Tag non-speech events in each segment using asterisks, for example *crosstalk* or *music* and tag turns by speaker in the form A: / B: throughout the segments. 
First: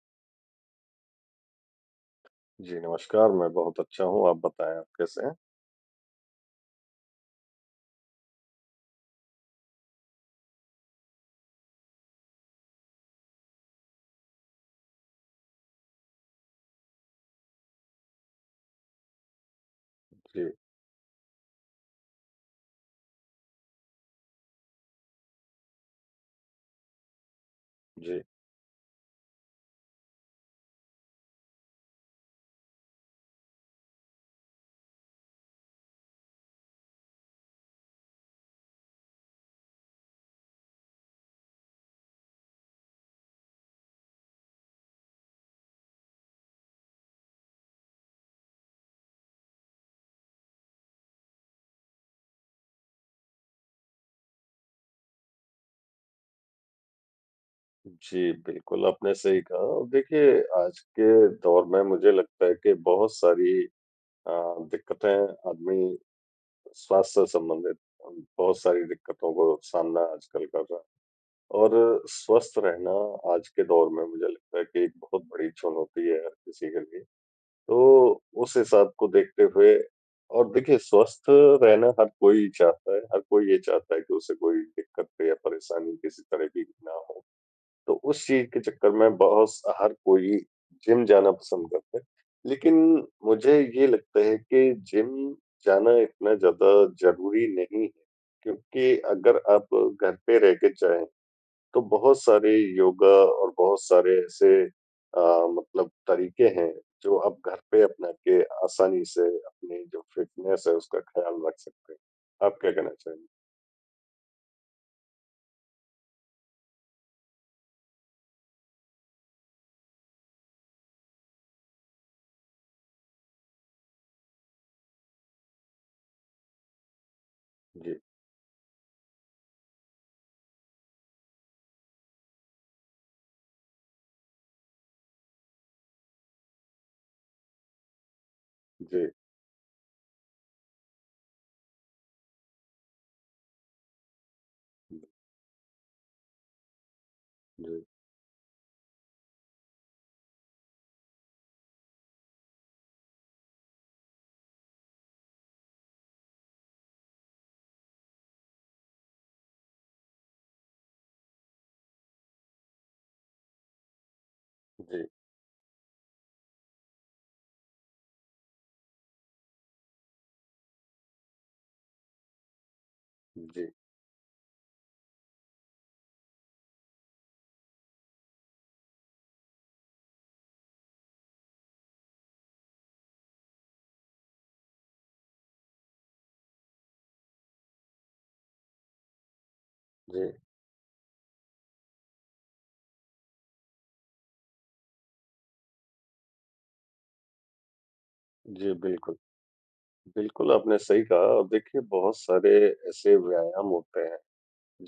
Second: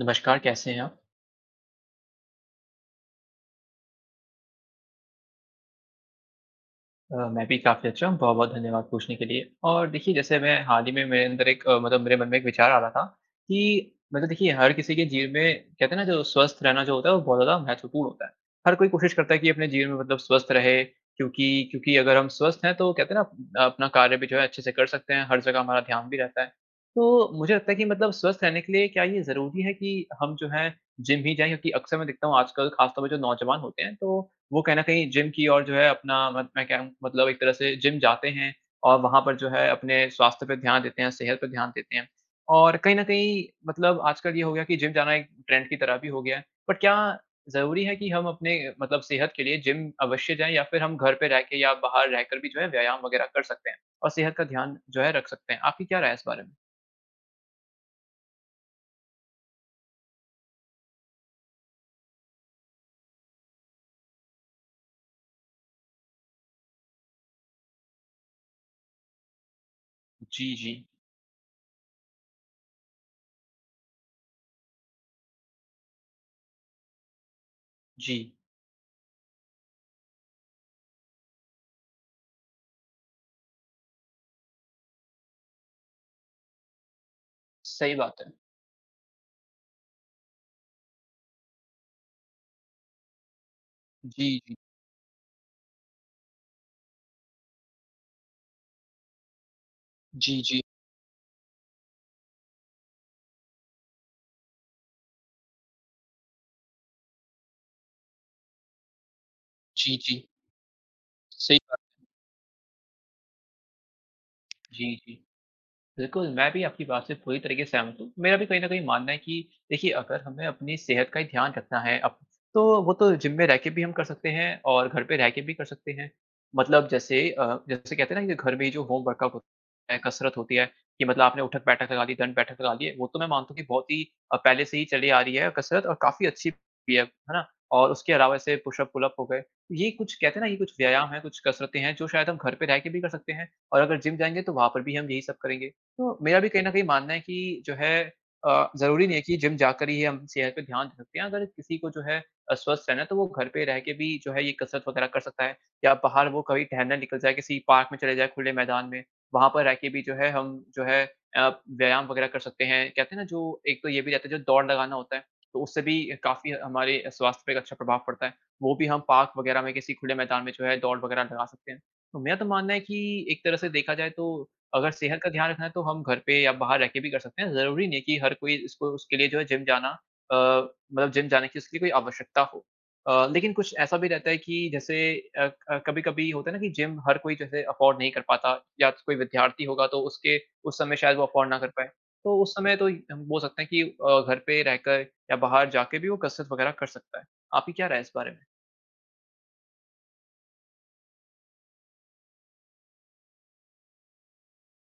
A: नमस्कार। कैसे हैं आप?
B: जी नमस्कार मैं बहुत अच्छा हूँ। आप बताएँ आप कैसे हैं?
A: अ, मैं भी काफ़ी अच्छा हूँ, बहुत-बहुत धन्यवाद पूछने के लिए। और देखिये जैसे मैं हाल ही मेरे अंदर एक मतलब मेरे मन में एक विचार आ रहा था, कि मतलब देखिये हर किसी के जीवन में कहते हैं ना जो स्वस्थ रहना जो होता है, वो बहुत ज़्यादा महत्वपूर्ण होता है। हर कोई कोशिश करता है कि अपने जीवन में मतलब स्वस्थ
B: जी।
A: रहे, क्योंकि क्योंकि अगर हम स्वस्थ हैं तो कहते हैं ना अ, अपना कार्य भी जो है अच्छे से कर सकते हैं, हर जगह हमारा ध्यान भी रहता है। तो मुझे लगता है कि मतलब
B: जी।
A: स्वस्थ रहने के लिए क्या ये ज़रूरी है कि हम जो हैं जिम ही जाएँ? क्योंकि अक्सर मैं देखता हूँ आजकल ख़ास तौर पे जो नौजवान होते हैं, तो वो कहीं न कहीं जिम की ओर जो है अपना मन मैं कह रहा हूँ मतलब एक तरह से जिम जाते हैं और वहाँ पर जो है अपने स्वास्थ्य पे ध्यान देते हैं, सेहत पे ध्यान देते हैं। और कहीं न कहीं मतलब आजकल ये हो गया कि जिम जाना एक ट्रेंड की तरह भी हो गया है। बट, क्या ज़रूरी है कि हम अपने मतलब सेहत के लिए जिम अवश्य जाएँ या फिर हम घर पे रह के या बाहर रहकर भी जो है, व्यायाम वग़ैरह कर सकते हैं? और सेहत का ध्यान जो है, रख सकते हैं? आपकी क्या राय है इस बारे में?
B: जी बिल्कुल आपने सही कहा। देखिए आज के दौर में मुझे लगता है कि बहुत सारी अ, दिक्कतें आदमी स्वास्थ्य से संबंधित बहुत सारी दिक्कतों को सामना आजकल
A: जी,
B: कर रहा है।
A: जी।
B: और स्वस्थ रहना आज के दौर में मुझे लगता है कि एक बहुत बड़ी चुनौती है, हर किसी के लिए। तो,
A: जी।
B: उस हिसाब को देखते हुए और देखिए स्वस्थ रहना हर कोई चाहता है, हर कोई ये चाहता है कि उसे कोई दिक्कत या परेशानी किसी तरह की ना हो। तो
A: सही बात
B: उस
A: है।
B: चीज़ के चक्कर में, बहुत स हर कोई जिम जाना पसंद करता है। लेकिन, मुझे ये लगता है
A: जी, जी।
B: कि जिम जाना इतना ज़्यादा ज़रूरी नहीं है। क्योंकि अगर आप घर पे
A: जी,
B: रह
A: जी।
B: के चाहें, तो बहुत सारे योगा और बहुत सारे ऐसे अ, मतलब तरीक़े हैं जो आप घर पे अपना के, आसानी से अपनी
A: जी,
B: जो
A: जी।
B: फिटनेस है उसका ख्याल रख
A: सही बात है।
B: सकते हैं। आप क्या कहना चाहेंगे?
A: जी, जी। बिल्कुल, मैं भी आपकी बात से पूरी तरीक़े से सहमत हूँ। मेरा भी कहीं न कहीं मानना है कि देखिये अगर हमें अपनी सेहत का ही ध्यान रखना है अब, तो वो तो जिम में रह के भी हम कर सकते हैं और घर पे रह के भी कर सकते हैं। मतलब जैसे अ,
B: जी।
A: जैसे कहते हैं ना घर में जो होम वर्कआउट हो, कसरत होती है, कि मतलब आपने उठक-बैठक लगा ली दंड-बैठक लगा दिए वो तो मैं मानता हूँ कि बहुत ही अ, पहले से ही चली आ रही है कसरत और काफ़ी अच्छी भी है। है ना? और उसके अलावा ऐसे पुश-अप,
B: जी।
A: पुल-अप हो गए, ये कुछ कहते है ना ये कुछ व्यायाम हैं कुछ कसरतें हैं जो शायद हम घर पे रह के भी कर सकते हैं और अगर जिम जाएँगें तो वहाँ पर भी
B: जी।
A: हम यही सब करेंगे। तो मेरा भी कहीं न कहीं मानना है कि जो
B: जी।
A: है अ, ज़रूरी नहीं है कि जिम जाकर ही हम सेहत पे ध्यान दे सकते हैं, अगर किसी को जो है अ, स्वस्थ रहना है तो वो घर पे रह के भी जो है ये कसरत वग़ैरह कर सकता है या बाहर वो कभी टहलने निकल जाए किसी पार्क में चले जाएँ खुले मैदान में, वहाँ पर रह के भी जो है हम जो है अ, व्यायाम वग़ैरह कर सकते हैं। कहते हैं ना जो एक तो ये भी रहता है जो दौड़ लगाना
B: जी।
A: होता है, तो उससे भी काफ़ी हमारे स्वास्थ्य पे एक अच्छा प्रभाव पड़ता है। वो भी हम पार्क वग़ैरह में किसी खुले मैदान में जो है दौड़ वग़ैरह लगा सकते हैं। तो मेरा तो मानना है कि, एक तरह
B: जी।
A: से देखा जाए तो अगर सेहत का ध्यान रखना है तो हम घर पे या बाहर रह के भी कर सकते हैं। ज़रूरी नहीं है कि हर कोई इसको उसके लिए जो है जिम जाना अ, मतलब जिम जाने की उसके लिए कोई आवश्यकता हो। अ, लेकिन कुछ ऐसा भी रहता है कि जैसे अ, क कभी-कभी होता है ना कि जिम हर कोई जो है अफोर्ड नहीं कर पाता, या कोई विद्यार्थी होगा तो
B: जी।
A: उसके उस समय शायद वो अफोर्ड ना कर पाए, तो उस समय तो हम बोल सकते है कि अ, घर पे रहकर, या बाहर जाके भी वो कसरत वग़ैरह कर सकता है। आपकी क्या राय है इस बारे में?
B: जी, बिल्कुल। बिल्कुल आपने सही कहा, देखिए बहुत सारे ऐसे व्यायाम होते हैं,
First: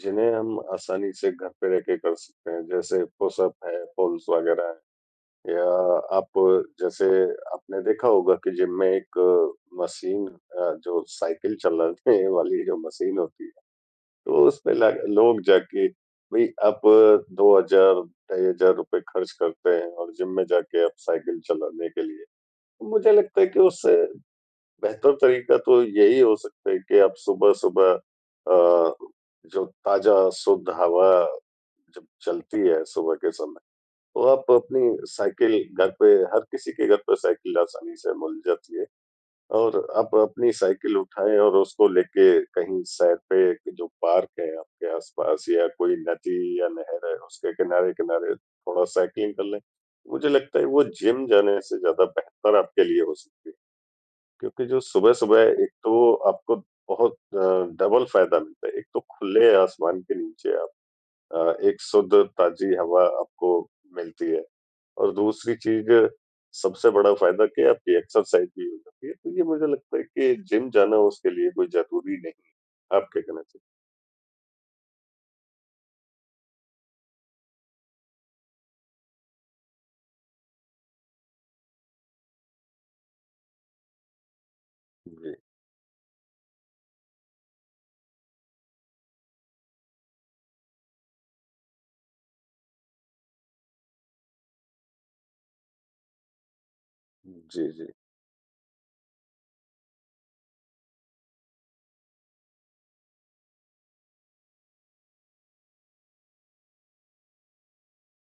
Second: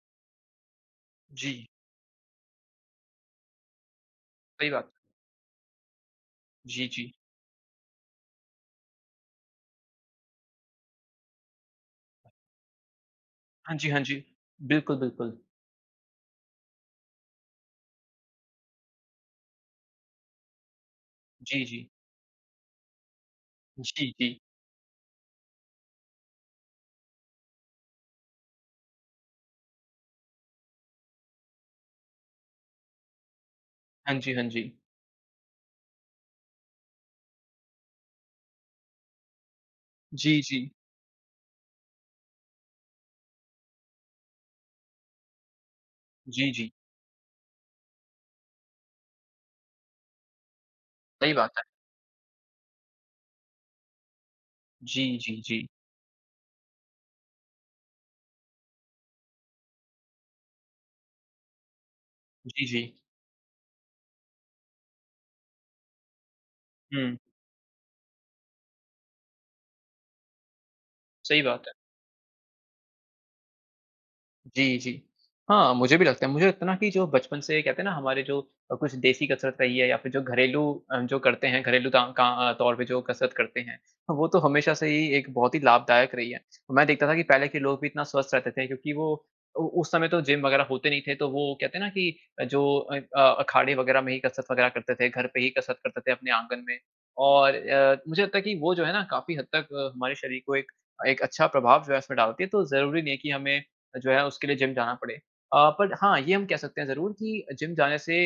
B: जिन्हें हम आसानी से घर
A: जी।
B: पे रह के कर सकते हैं, जैसे पुश-अप है पुल्स
A: सही
B: वग़ैरह,
A: बात।
B: या आप
A: जी,
B: जैसे
A: जी।
B: आपने देखा होगा कि जिम में एक मशीन अ, जो साइकिल चलाने वाली जो मशीन होती है,
A: हाँ जी, हाँ जी।
B: तो उसमें
A: बिल्कुल,
B: लाग
A: बिल्कुल।
B: लोग जाके भई आप 2,000, ढाई हज़ार रुपए ख़र्च करते हैं और जिम में जाके आप साइकिल
A: जी, जी।
B: चलाने के लिए। मुझे लगता है कि उससे
A: जी, जी।
B: बेहतर तरीक़ा तो यही हो सकता है कि आप सुबह-सुबह अ, जो ताज़ा शुद्ध हवा जब चलती है सुबह के समय,
A: हाँ
B: तो
A: जी, हाँ
B: आप
A: जी।
B: अपनी साइकिल घर पे हर किसी के घर पे साइकिल आसानी से मिल जाती है, और आप
A: जी,
B: अपनी
A: जी।
B: साइकिल उठाएँ और उसको लेके कहीं सैर पे जो पार्क है आपके आस-पास या कोई
A: जी,
B: नदी या
A: जी।
B: नहर है उसके किनारे-किनारे थोड़ा साइकिलिंग कर लें, मुझे लगता है वो जिम
A: सही बात
B: जाने
A: है।
B: से ज़्यादा बेहतर आपके लिए हो सकती है। क्योंकि जो
A: जी, जी,
B: सुबह-सुबह
A: जी।
B: एक तो आपको बहुत अ, डबल फायदा मिलता है एक तो खुले आसमान के नीचे आप अ, एक शुद्ध
A: जी,
B: ताजी
A: जी।
B: हवा आपको मिलती है। और दूसरी चीज़, सबसे बड़ा
A: हुँ।
B: फ़ायदा क्या है आपकी एक्सरसाइज़ भी हो जाती है तो ये मुझे लगता है कि जिम जाना उसके
A: सही
B: लिए
A: बात
B: कोई
A: है।
B: ज़रूरी नहीं है। आप क्या कहना चाहे
A: जी, जी। हाँ, मुझे भी लगता है, मुझे लगता है ना कि जो बचपन से कहते हैं ना हमारे जो कुछ देसी कसरत रही है या फ़िर जो घरेलू अ, जो करते हैं घरेलू ताँ क अ, तौर पे जो कसरत करते हैं, वो तो हमेशा से ही एक
B: जी।
A: बहुत ही लाभदायक रही है। मैं देखता था कि पहले के लोग भी इतना स्वस्थ रहते थे, क्योंकि वो ओ उस समय तो जिम वग़ैरह होते नहीं थे तो वो कहते हैं ना कि जो अन अ, अखाड़े वग़ैरह में ही कसरत वग़ैरह करते थे, घर पे ही कसरत करते थे अपने आंगन में, और
B: जी, जी।
A: अ, मुझे लगता है कि वो जो है ना काफ़ी हद तक हमारे शऱीर को एक एक अच्छा प्रभाव जो है उसमें डालती है तो ज़रूरी नहीं है कि हमे, जो है उसके लिए जिम जाना पड़े। अ, पर हाँ ये हम कह सकते हैं ज़रूर कि जिम जाने से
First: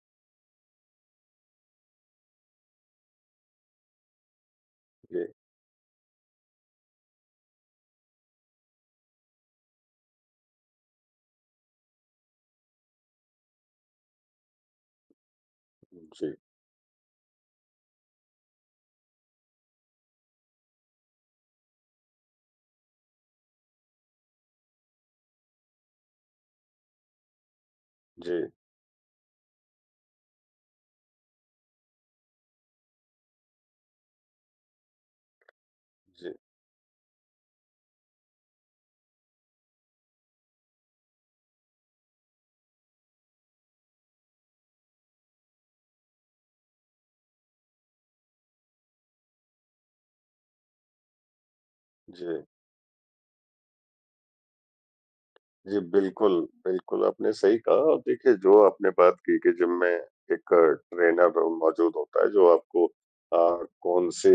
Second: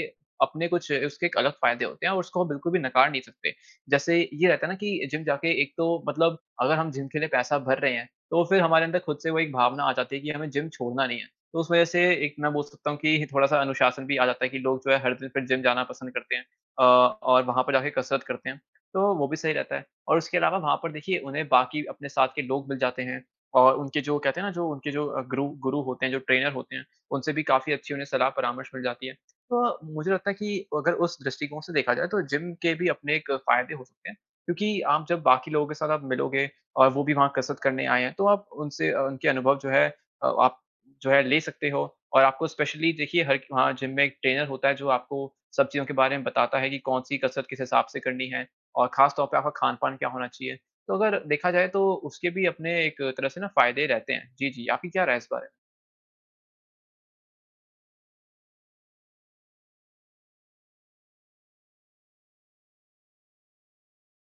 A: अपने कुछ उसके अलग फ़ायदे होते हैं और उसको हम बिल्कुल भी नकार नहीं सकते। जैसे ये रहता है ना कि जिम
B: जी।
A: जाके एक तो मतलब अगर हम जिम के लिए पैसा भर रहे हैं, तो फ़िर हमारे अंदर ख़ुद से वो एक भावना आ जाती है कि हमें जिम छोड़ना नहीं है। तो उस वज़ह से एक मैं बोल सकता हूँ कि थोड़ा-सा अनुशासन भी आ जाता है कि लोग जो है हर दिन फ़िर जिम जाना पसंद
B: जी।
A: करते हैं, अ, और वहाँ पर जाके कसरत करते हैं। तो वो भी सही रहता है, और उसके अलावा वहाँ पर देखिये उन्हें बाकी अपने साथ के लोग मिल जाते हैं, और उनके जो कहते हैं ना जो उनके जो गुरु गुरु होते हैं जो ट्रेनर होते हैं, उनसे भी काफ़ी अच्छी उन्हें सलाह
B: जी।
A: परामर्श मिल जाती है। तो मुझे लगता है कि अगर उस दृष्टिकोण से देखा जाये तो जिम के भी अपने एक फ़ायदे हो सकते हैं, क्योंकि आप जब बाकी लोगों के साथ आप
B: जी।
A: मिलोगे और वो भी वहाँ कसरत करने आएँ हैं तो आप उनसे उनके अनुभव जो हैं अ आप जो है ले सकते हो और आपको स्पेशली देखिये हर वहाँ जिम में एक ट्रेनर होता है जो आपको सब चीज़ों के बारे में बताता है कि कौन-सी कसरत किस हिसाब से करनी है, और ख़ास तौर पे आपका खान-पान क्या होना चाहिए। तो अगर देखा जाए तो उसके
B: जी।
A: भी अपने एक तरह से ना फ़ायदे ही रहते हैं जी, जी। आपकी क्या राय है इस बारे में?
B: जी, बिल्कुल। बिल्कुल, आपने सही कहा और देखिए जो आपने बात कि के जिम में एक ट्रेनर मौज़ूद होता है जो आपको अ, कौन-से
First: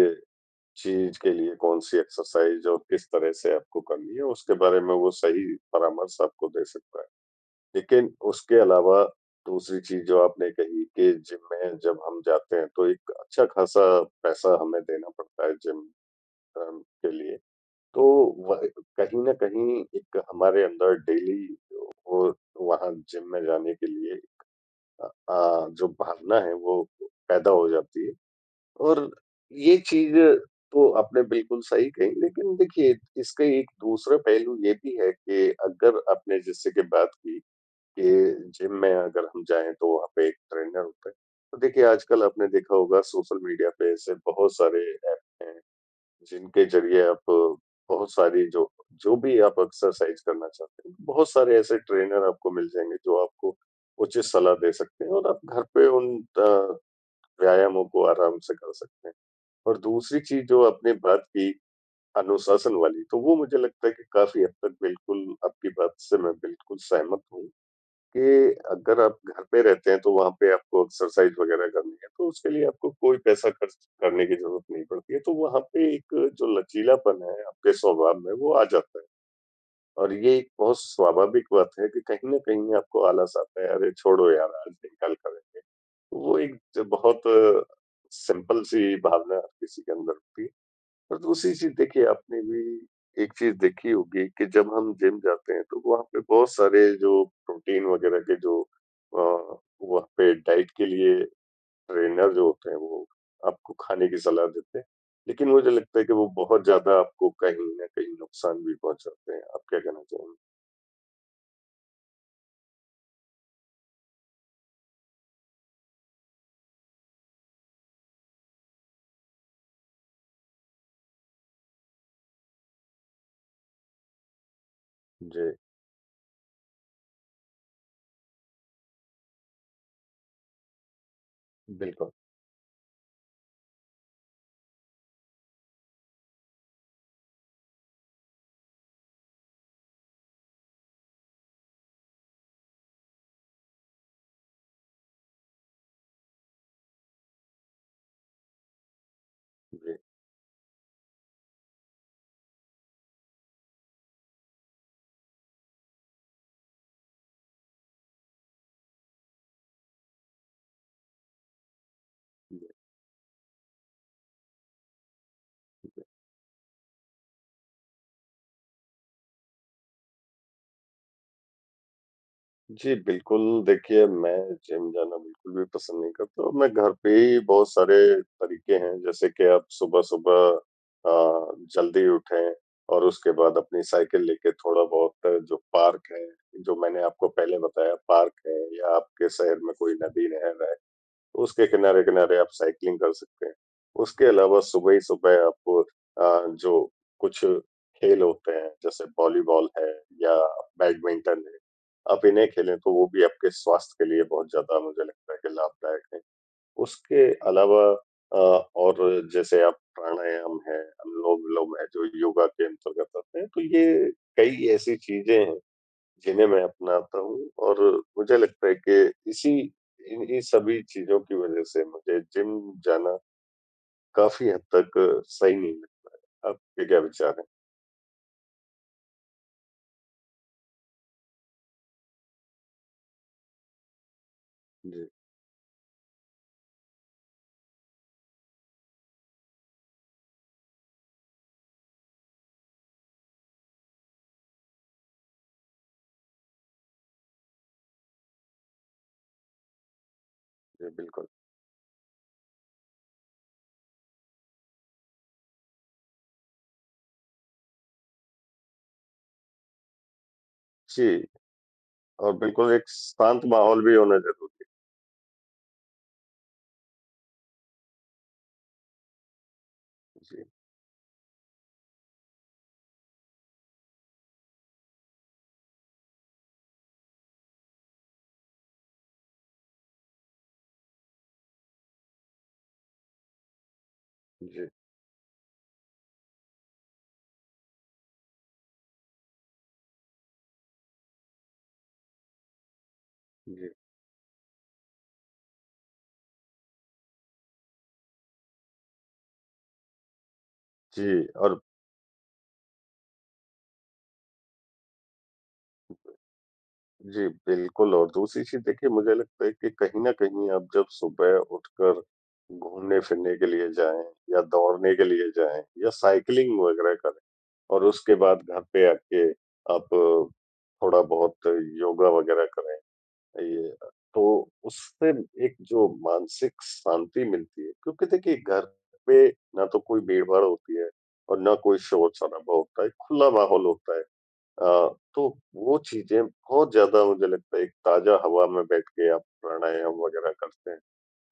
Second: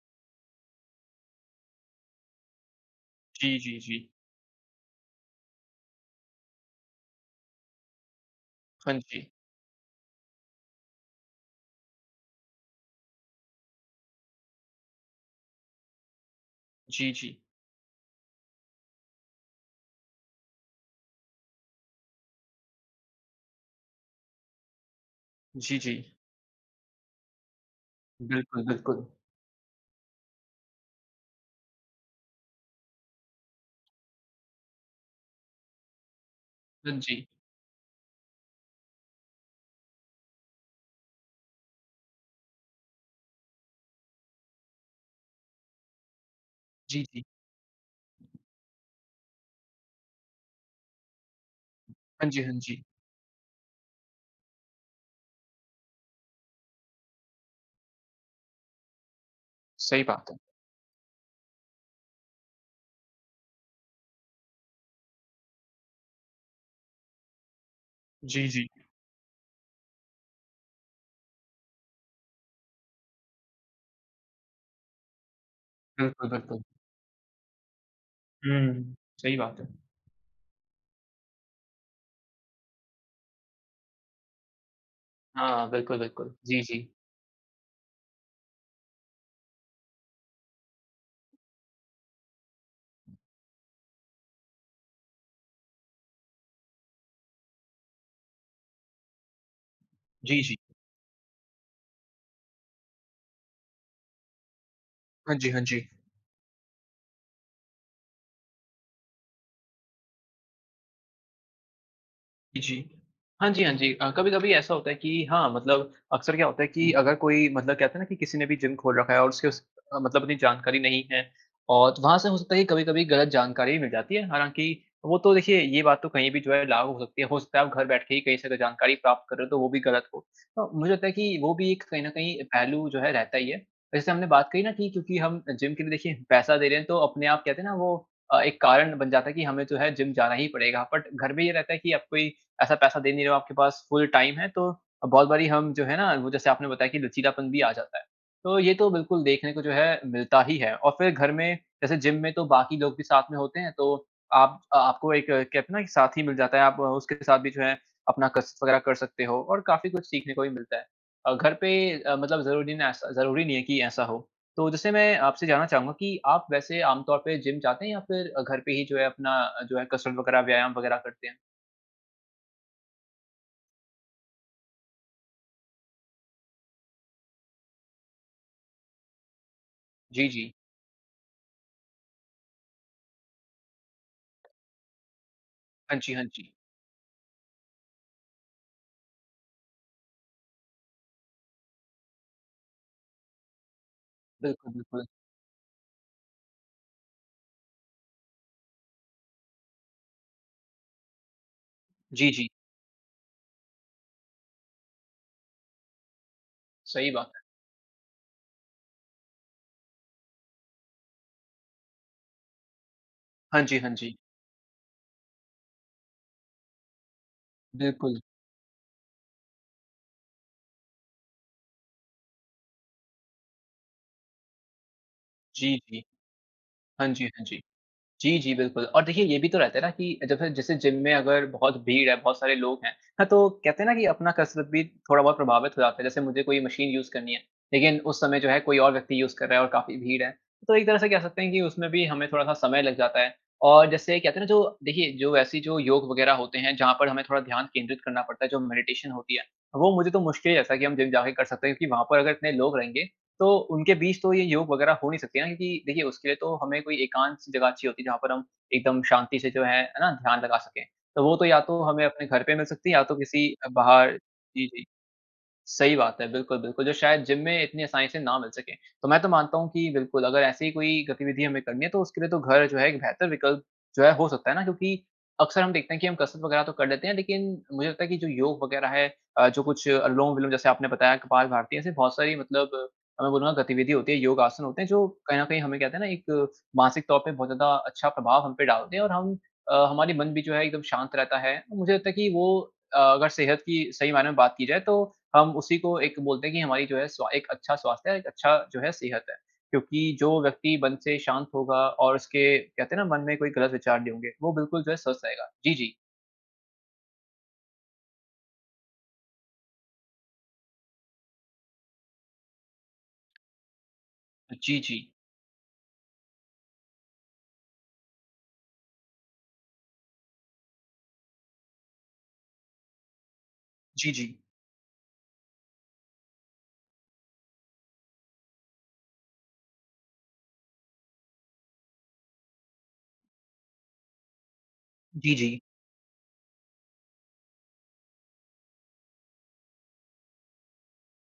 B: चीज़ के लिए कौन-सी एक्सरसाइज़ और किस तरह से
A: जी, जी,
B: आपको
A: जी।
B: करनी है, उसके बारे में वो सही परामर्श आपको दे सकता है। लेकिन उसके
A: हाँ
B: अलावा
A: जी।
B: दूसरी चीज़ जो आपने कही कि जिम में जब हम जाते हैं तो एक अच्छा-ख़ासा पैसा हमें देना पड़ता है जिम अम के
A: जी,
B: लिए
A: जी।
B: तो व कहीं न कहीं एक हमारे अंदर डेली वो वहाँ जिम में जाने के लिए, अ अ,
A: जी,
B: जो
A: जी।
B: भावना है वो पैदा हो जाती है,
A: बिल्कुल, बिल्कुल।
B: और ये चीज़ें तो आपने बिल्कुल सही कही, लेकिन देखिए इसका एक दूसरा पहलू ये भी है कि अगर आपने जैसे की
A: हाँ
B: बात
A: जी।
B: की के जिम में अगर हम जाए तो वहाँ पे एक ट्रेनर होता है। तो देखिए आज कल आपने देखा होगा सोशल मीडिया पे ऐसे बहुत सारे एप्स हैं, जिनके ज़रिए
A: जी,
B: आप
A: जी।
B: बहुत सारी जो जो भी आप एक्सरसाइज़ करना चाहते हैं, बहुत सारे ऐसे ट्रेनर
A: हाँ जी,
B: आपको
A: हाँ
B: मिल
A: जी।
B: जाएँगे जो आपको उचित सलाह दे सकते हैं और आप घर पे उन अ, व्यायामों को आराम से कर सकते हैं। और
A: सही
B: दूसरी
A: बात है।
B: चीज़ जो आपने बात की अनुशासन वाली, तो वो मुझे लगता है कि काफ़ी हद तक बिल्कुल, आपकी बात से मैं बिल्कुल सहमत हूँ,
A: जी,
B: कि
A: जी।
B: अगर आप घर पे रहते हैं तो वहाँ पे आपको एक्सरसाइज़ वग़ैरह करनी है तो उसके लिए आपको कोई पैसा खर्च करने की ज़रूरत नहीं पड़ती है तो वहाँ पे एक
A: बिल्कुल,
B: जो
A: बिल्कुल।
B: लचीलापन है आपके स्वभाव में वो आ
A: हुँ,
B: जाता है।
A: सही बात है।
B: और ये एक बहुत स्वाभाविक बात है कि कहीं न कहीं आपको आलस आता है अरे छोड़ो यार आज नहीं कल करेंगे,
A: हाँ, बिल्कुल, बिल्कुल।
B: वो एक
A: जी,
B: ज
A: जी।
B: बहुत अ, सिंपल सी भावना किसी के अंदर होती है, और दूसरी चीज़ देखिए आपने भी एक चीज़ देखी होगी कि जब हम जिम जाते हैं तो वहाँ पे बहुत सारे जो प्रोटीन वग़ैरह के जो अ, वहाँ पे
A: जी, जी।
B: डाइट के लिए ट्रेनर जो होते हैं, वो आपको खाने की सलाह देते हैं।
A: हाँ
B: लेकिन
A: जी, हाँ
B: मुझे
A: जी।
B: लगता है कि वो बहुत ज़्यादा आपको कहीं न कहीं नुक़सान भी पहुँचाते हैं। आप क्या कहना चाहेंगे?
A: जी। हाँ जी, हाँ जी। अ, कभी-कभी ऐसा होता है कि हाँ, मतलब अक्सर क्या होता है कि अगर कोई मतलब कहते है ना कि किसी ने भी जिम खोल रखा है और उसके उस मतलब अपनी जानकारी नहीं है, और वहाँ से हो सकता है कि कभी-कभी ग़लत जानकारी भी मिल जाती है, हालांकि वो तो
B: जी।
A: देखिए ये बात तो कहीं भी जो है लागू होती है हो सकता है वो घर बैठ के ही कहीं से जानकारी प्राप्त कर रहे हो तो वो भी ग़लत हो। तो मुझे लगता है कि वो भी एक कहीं न
B: बिल्कुल।
A: कहीं पहलू जो है रहता ही है। जैसे हमने बात कही न कि क्योंकि हम जिम के लिए देखिए पैसा दे रहे है तो अपने आप कहते है ना वो अ, एक कारण बन जाता है कि हमें जो है जिम जाना ही पड़ेगा, बट घर में ये रहता है कि अब कोई ऐसा पैसा दे नहीं रहे हो, आपके पास फुल टाइम है, तो बहुत बारी हम जो है ना जैसे आपने बताया कि लचीलापन भी आ जाता है, तो ये तो बिल्कुल देखने को जो
B: जी।
A: है मिलता ही है। और फिर घर में जैसे जिम में तो बाकी लोग भी साथ में होते हैं तो आप आपको एक कहते हैं ना साथी मिल जाता है, आप उसके साथ भी जो है अपना कसरत वग़ैरह कर सकते हो, और काफ़ी कुछ सीखने को भी मिलता है। अ, घर पे अ, मतलब
B: जी।
A: ज़रूरी ना स ज़रूरी नहीं है कि ऐसा हो। तो जैसे मैं आपसे जानना चाहूँगा कि आप वैसे आम तौर पे जिम जाते हैं या फिर घर पे ही जो है अपना अ, जो है कसरत वग़ैरह, व्यायाम वग़ैरह करते हैं?
B: जी, बिल्कुल। देखिए, मैं जिम जाना बिल्कुल भी पसंद नहीं करता हूँ। मैं घर पे ही बहुत सारे तरीके हैं, जैसे कि आप
A: जी,
B: सुबह-सुबह
A: जी।
B: अ, जल्दी उठें और उसके बाद अपनी साइकिल लेके थोड़ा-बहुत, जो
A: हाँ
B: पार्क
A: जी, हाँ
B: है,
A: जी।
B: जो मैंने आपको पहले बताया, पार्क है या आपके शहर में कोई नदी-नहर है, उसके किनारे-किनारे आप साइक्लिंग कर सकते हैं। उसके अलावा
A: बिल्कुल,
B: सुबह ही
A: बिल्कुल।
B: सुबह आप अ, जो कुछ खेल होते हैं, जैसे वॉलीबॉल है या बैडमिंटन है, आप
A: जी, जी।
B: इन्हें खेलें, तो वो भी आपके स्वास्थ्य के लिए बहुत ज़्यादा मुझे लगता है कि लाभदायक हैं।
A: सही
B: उसके
A: बात है।
B: अलावा अ, और जैसे अब प्राणायाम है, अनुलोम-विलोम है, जो योगा के अंतर्गत आते हैं,
A: हाँ
B: तो
A: जी, हाँ
B: ये
A: जी।
B: कई ऐसी चीज़ें हैं, जिन्हें मैं अपनाता हूँ और
A: बिल्कुल।
B: मुझे लगता है कि इसी इन्ही सभी चीज़ों की वज़ह से मुझे जिम जाना काफ़ी हद तक सही नहीं
A: जी, जी।
B: लगता। आपके क्या
A: हाँ जी,
B: विचार
A: हाँ
B: है?
A: जी। जी, जी, बिल्कुल और देखिए, ये भी तो रहता है ना कि जब से जैसे जिम में अगर बहुत भीड़ है, बहुत सारे लोग हैं, हाँ, तो कहते हैं ना कि अपना कसरत भी
B: जी।
A: थोड़ा बहुत प्रभावित हो जाता है। जैसे मुझे कोई मशीन यूज़ करनी है, लेकिन उस समय जो है कोई और व्यक्ति यूज़ कर रहा है और काफ़ी भीड़ है। तो एक तरह से कह सकते हैं कि उसमे भी हमें थोड़ा-सा समय लग जाता है और जैसे कहते हैं ना, जो देखिये, जो ऐसी जो योग वगैरह होते है, जहाँ पर हमें थोड़ा ध्यान केंद्रित करना पड़ता है, जो मेडिटेशन होती है, वो मुझे तो मुश्किल ही ऐसा है कि
B: जी,
A: हम जिम
B: बिल्कुल।
A: जाके कर सकते हैं क्योंकि वहाँ पर अगर इतने लोग रहेंगे, तो उनके बीच तो ये योग वगैरह हो नहीं सकती ना, क्योंकि देखिए, उसके लिए तो हमें कोई एकांत-सी जगह चाहिए होती है, जहाँ पर हम एकदम शांति से जो है, है ना, ध्यान लगा सकें। तो
B: जी।
A: वो तो या तो हमें अपने
B: और
A: घर पे मिल
B: बिल्कुल एक
A: सकती है या तो
B: शांत
A: किसी अ,
B: माहौल भी
A: बाहर
B: होना ज़रूरी है।
A: जी, जी। सही बात है, बिल्कुल, बिल्कुल, जो शायद जिम में इतनी आसानी से ना मिल सके। तो मैं तो मानता हूँ कि बिल्कुल, अगर
B: जी।
A: ऐसी कोई गतिविधि हमें करनी है, तो उसके लिए तो घर जो है, एक बेहतर विकल्प जो है, हो सकता है ना क्योंकि अक्सर हम देखते हैं कि हम कसरत वगैरह तो कर लेते हैं, लेकिन मुझे लगता है कि जो योग वगैरह है अ, जो कुछ अनुलोम-विलोम जैसे आपने बताया कपाल भारती है ऐसी बहुत सारी मतलब मैं बोलूँगा, गतिविधि होती है, योग आसन
B: जी।
A: होते हैं, जो कहीं न कहीं हमें, कहते हैं ना एक मानसिक तौर पे बहुत ज़्यादा अच्छा प्रभाव हम पे डालते हैं और हम अ, हमारी मन भी जो है, एकदम शांत रहता है। तो मुझे लगता है कि वो अ, अगर सेहत
B: जी।
A: की सही मायने में बात की जाए, तो हम उसी को एक बोलते हैं कि हमारी जो है, स्वा एक अच्छा स्वास्थ्य है, एक अच्छा जो है, सेहत है। क्योंकि जो व्यक्ति मन से
B: जी
A: शांत
B: और
A: होगा और उसके, कहते हैं ना, मन में कोई गलत विचार नहीं होंगे, वो बिल्कुल जो है, स्वस्थ रहेगा। जी, जी।
B: जी, बिल्कुल और दूसरी चीज़ देखिए, मुझे लगता है कि कहीं न कहीं आप जब सुबह उठकर घूमने-फिरने के लिए जाएँ या
A: जी,
B: दौड़ने के
A: जी।
B: लिए जाएँ या साइक्लिंग वगैरह करें और उसके बाद घर पे आके आप थोड़ा-बहुत योगा वगैरह करें। अ, ये अ,
A: जी, जी।
B: तो उस दिन एक जो मानसिक शांति मिलती है क्योंकि देखिए, घर पे ना तो कोई भीड़-भाड़ होती है और ना कोई शोर-शराबा होता है, एक खुला माहौल होता है। अ,
A: जी,
B: तो
A: जी।
B: वो चीज़ें बहुत ज़्यादा मुझे लगता है, एक ताज़ा हवा में बैठ के आप प्राणायाम वगैरह करते हैं,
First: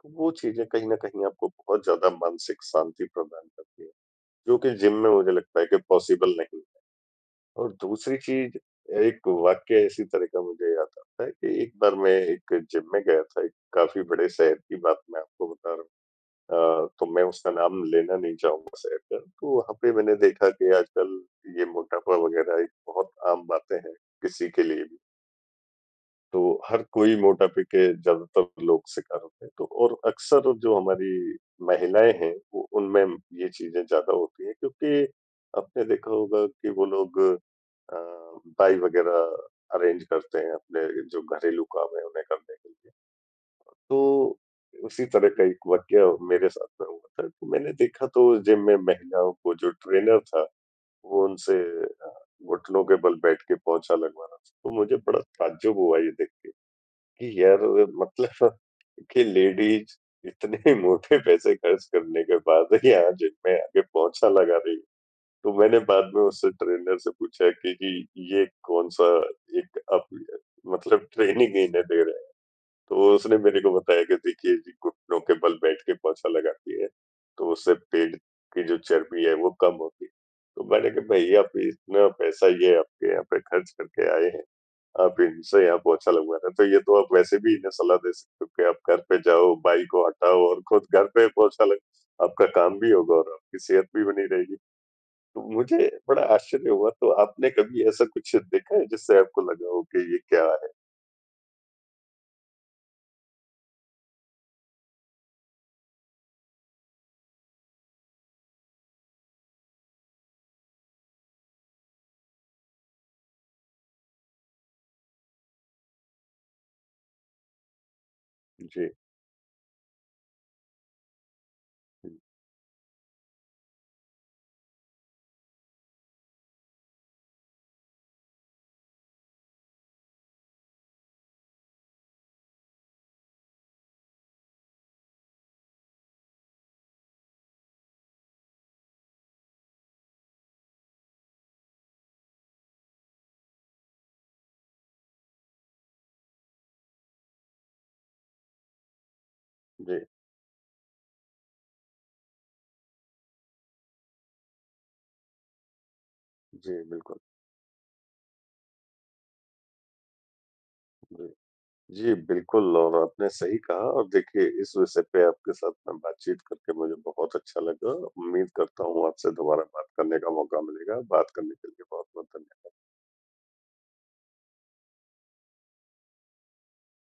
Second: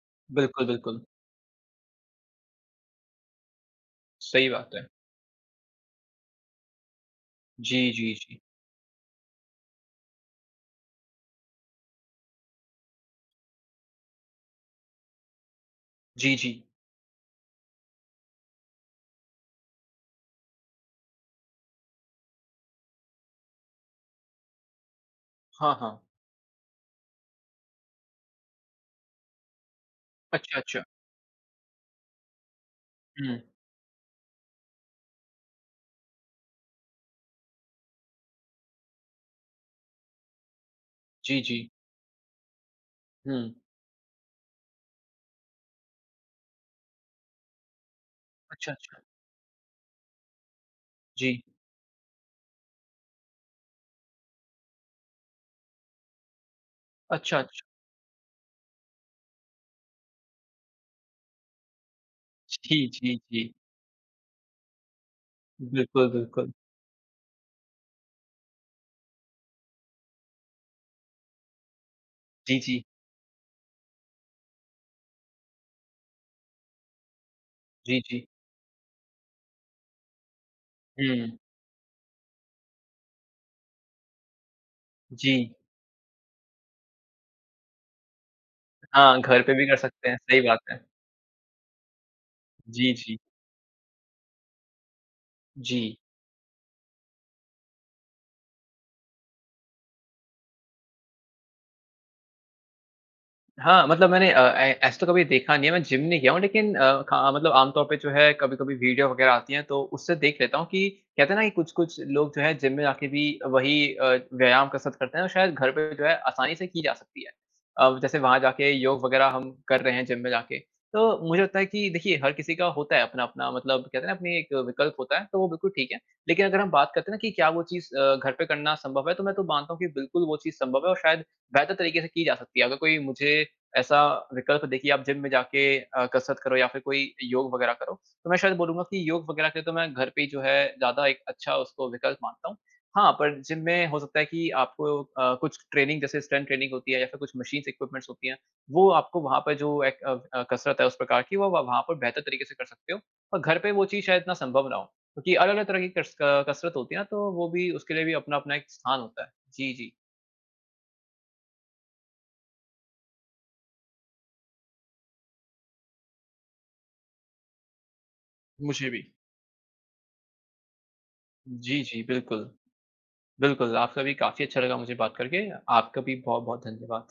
B: तो वो
A: बिल्कुल,
B: चीज़ें कहीं न
A: बिल्कुल।
B: कहीं आपको बहुत ज़्यादा मानसिक शांति प्रदान करती हैं,
A: सही
B: जो
A: बात
B: कि
A: है।
B: जिम में मुझे लगता है कि पॉसिबल नहीं है। और
A: जी, जी,
B: दूसरी
A: जी।
B: चीज़, एक वाक्या इसी तरह का मुझे याद आता है कि एक बार मैं एक जिम में गया था, एक काफ़ी बड़े शहर की बात मैं आपको बता रहा
A: जी, जी।
B: हूँ। अ, तो मैं उसका नाम लेना नहीं चाहूँगा शहर का, तो वहाँ पे मैंने देखा कि आजकल ये मोटापा वगैरह एक बहुत आम बातें हैं, किसी के लिए भी।
A: हाँ, हाँ।
B: तो, हर कोई मोटापे के ज़्यादातर लोग शिकार होते हैं। तो और अक्सर
A: अच्छा,
B: जो
A: अच्छा।
B: हमारी महिलाएँ हैं, वो उनमें
A: हुँ।
B: ये चीज़ें ज़्यादा होती है, क्योंकि आपने देखा होगा कि वो लोग अ, बाई वगैरह अरेंज करते हैं, अपने जो
A: जी,
B: घरेलू
A: जी।
B: काम हैं, उन्हें करने के लिए।
A: हुँ।
B: तो उसी तरह का एक वाक़या मेरे साथ में हुआ था। तो मैंने देखा तो जिम
A: अच्छा,
B: में
A: अच्छा।
B: महिलाओं को जो ट्रेनर था, वो
A: जी।
B: उनसे अ, घुटनों के बल बैठ के पोंछा लगवा रहा। तो मुझे बड़ा ताज़्ज़ुब हुआ ये देख के,
A: अच्छा,
B: कि यार
A: अच्छा।
B: मतलब *chuckles* कि लेडीज़ इतने मोटे पैसे खर्च करने के बाद,
A: जी,
B: यहाँ
A: जी,
B: जिम
A: जी।
B: में आके पोंछा लगा रही। तो मैंने
A: बिल्कुल,
B: बाद में उस
A: बिल्कुल।
B: ट्रेनर से पूछा के जी ये कौन-सा एक आप य मतलब ट्रेनिंग इन्हें दे रहे है,
A: जी, जी।
B: तो उसने मेरे को बताया कि देखिए जी, घुटनों के बल बैठ के पोंछा लगाती है, तो उससे
A: जी,
B: पेट
A: जी।
B: की जो चर्बी है वो कम होती। तो मैंने कहा भई
A: हुँ।
B: आप इतना पैसा ये आपके यहाँ पे खर्च करके आएँ हैं, आप
A: जी।
B: इनसे यहाँ पोंछा लगवा रहे हो तो, ये तो आप वैसे भी इन्हें सलाह दे सकते हो, कि आप घर पे
A: हाँ घर पे
B: जाओ
A: भी कर
B: बाई को
A: सकते हैं। सही
B: हटाओ
A: बात
B: और
A: है।
B: खुद घर पे पोंछा लग आपका काम भी
A: जी,
B: होगा
A: जी।
B: और आपकी सेहत भी बनी रहेगी। तो मुझे
A: जी।
B: बड़ा आश्चर्य हुआ तो आपने कभी ऐसा कुछ देखा है जिससे आपको लगा हो कि ये क्या है?
A: हाँ, मतलब मैंने अ, ए ऐसा तो कभी देखा नहीं है, मैं जिम नहीं गया हूँ लेकिन अ, ख मतलब आमतौर पे जो है कभी-कभी वीडियो वग़ैरह आती है, तो उससे देख लेता हूँ, कि कहते हैं ना, कि कुछ-कुछ लोग जो है, जिम में जाके भी वही अ, व्यायाम कसरत करते हैं। और शायद घर पे जो है, आसानी से की जा सकती है। अ, जैसे वहाँ जाके
B: जी।
A: योग वग़ैरह हम कर रहे हैं, जिम में जाके, तो मुझे लगता है कि देखिए
B: हुँ।
A: हर किसी का होता है, अपना-अपना मतलब कहते है ना, अपने एक विकल्प होता है, तो वो बिल्कुल ठीक है। लेकिन अगर हम बात करते हैं ना, कि क्या वो चीज़ अ, घर पे करना संभव है। तो मैं तो मानता हूँ, कि बिल्कुल वो चीज़ संभव है। और शायद बेहतर तरीक़े से की जा सकती है, अगर कोई मुझे ऐसा विकल्प देखिए आप जिम में जाके अ, कसरत करो या फ़िर कोई योग वग़ैरह करो, तो मैं शायद बोलूँगा कि योग वग़ैरह के लिए, तो मैं घर पे ही जो है ज़्यादा एक अच्छा उसको विकल्प मानता हूँ। हाँ पर जिम में हो सकता है कि आपको अ, कुछ ट्रेनिंग जैसे स्ट्रेंग्थ ट्रेनिंग होती है, या फिर कुछ मशीन इक्विपमेंट्स होती हैं, वो आपको वहाँ पे जो एक
B: जी।
A: अ अ कसरत है, उस प्रकार की वो वहाँ पर बेहतर तरीक़े से कर सकते हो। और घर पे वो चीज़ शायद इतना संभव ना हो। क्योंकि अलग-अलग तरह की कस अ कसरत
B: जी,
A: होती है ना,
B: बिलकुल।
A: तो वो भी उसके लिए भी अपना-अपना एक स्थान होता है। जी, जी।
B: जी। जी, बिल्कुल और आपने सही कहा और देखिए इस विषय पे आपके साथ में बातचीत करके मुझे बहुत अच्छा लगा। उम्मीद करता
A: मुझे भी।
B: हूँ, आपसे दुबारा बात करने का मौक़ा मिलेगा, बात करने के
A: जी,
B: लिए
A: जी।
B: बहुत-बहुत
A: बिल्कुल।
B: धन्यवाद।
A: बिल्कुल, आपका भी काफ़ी अच्छा लगा मुझे बात करके। आपका भी बहुत-बहुत धन्यवाद।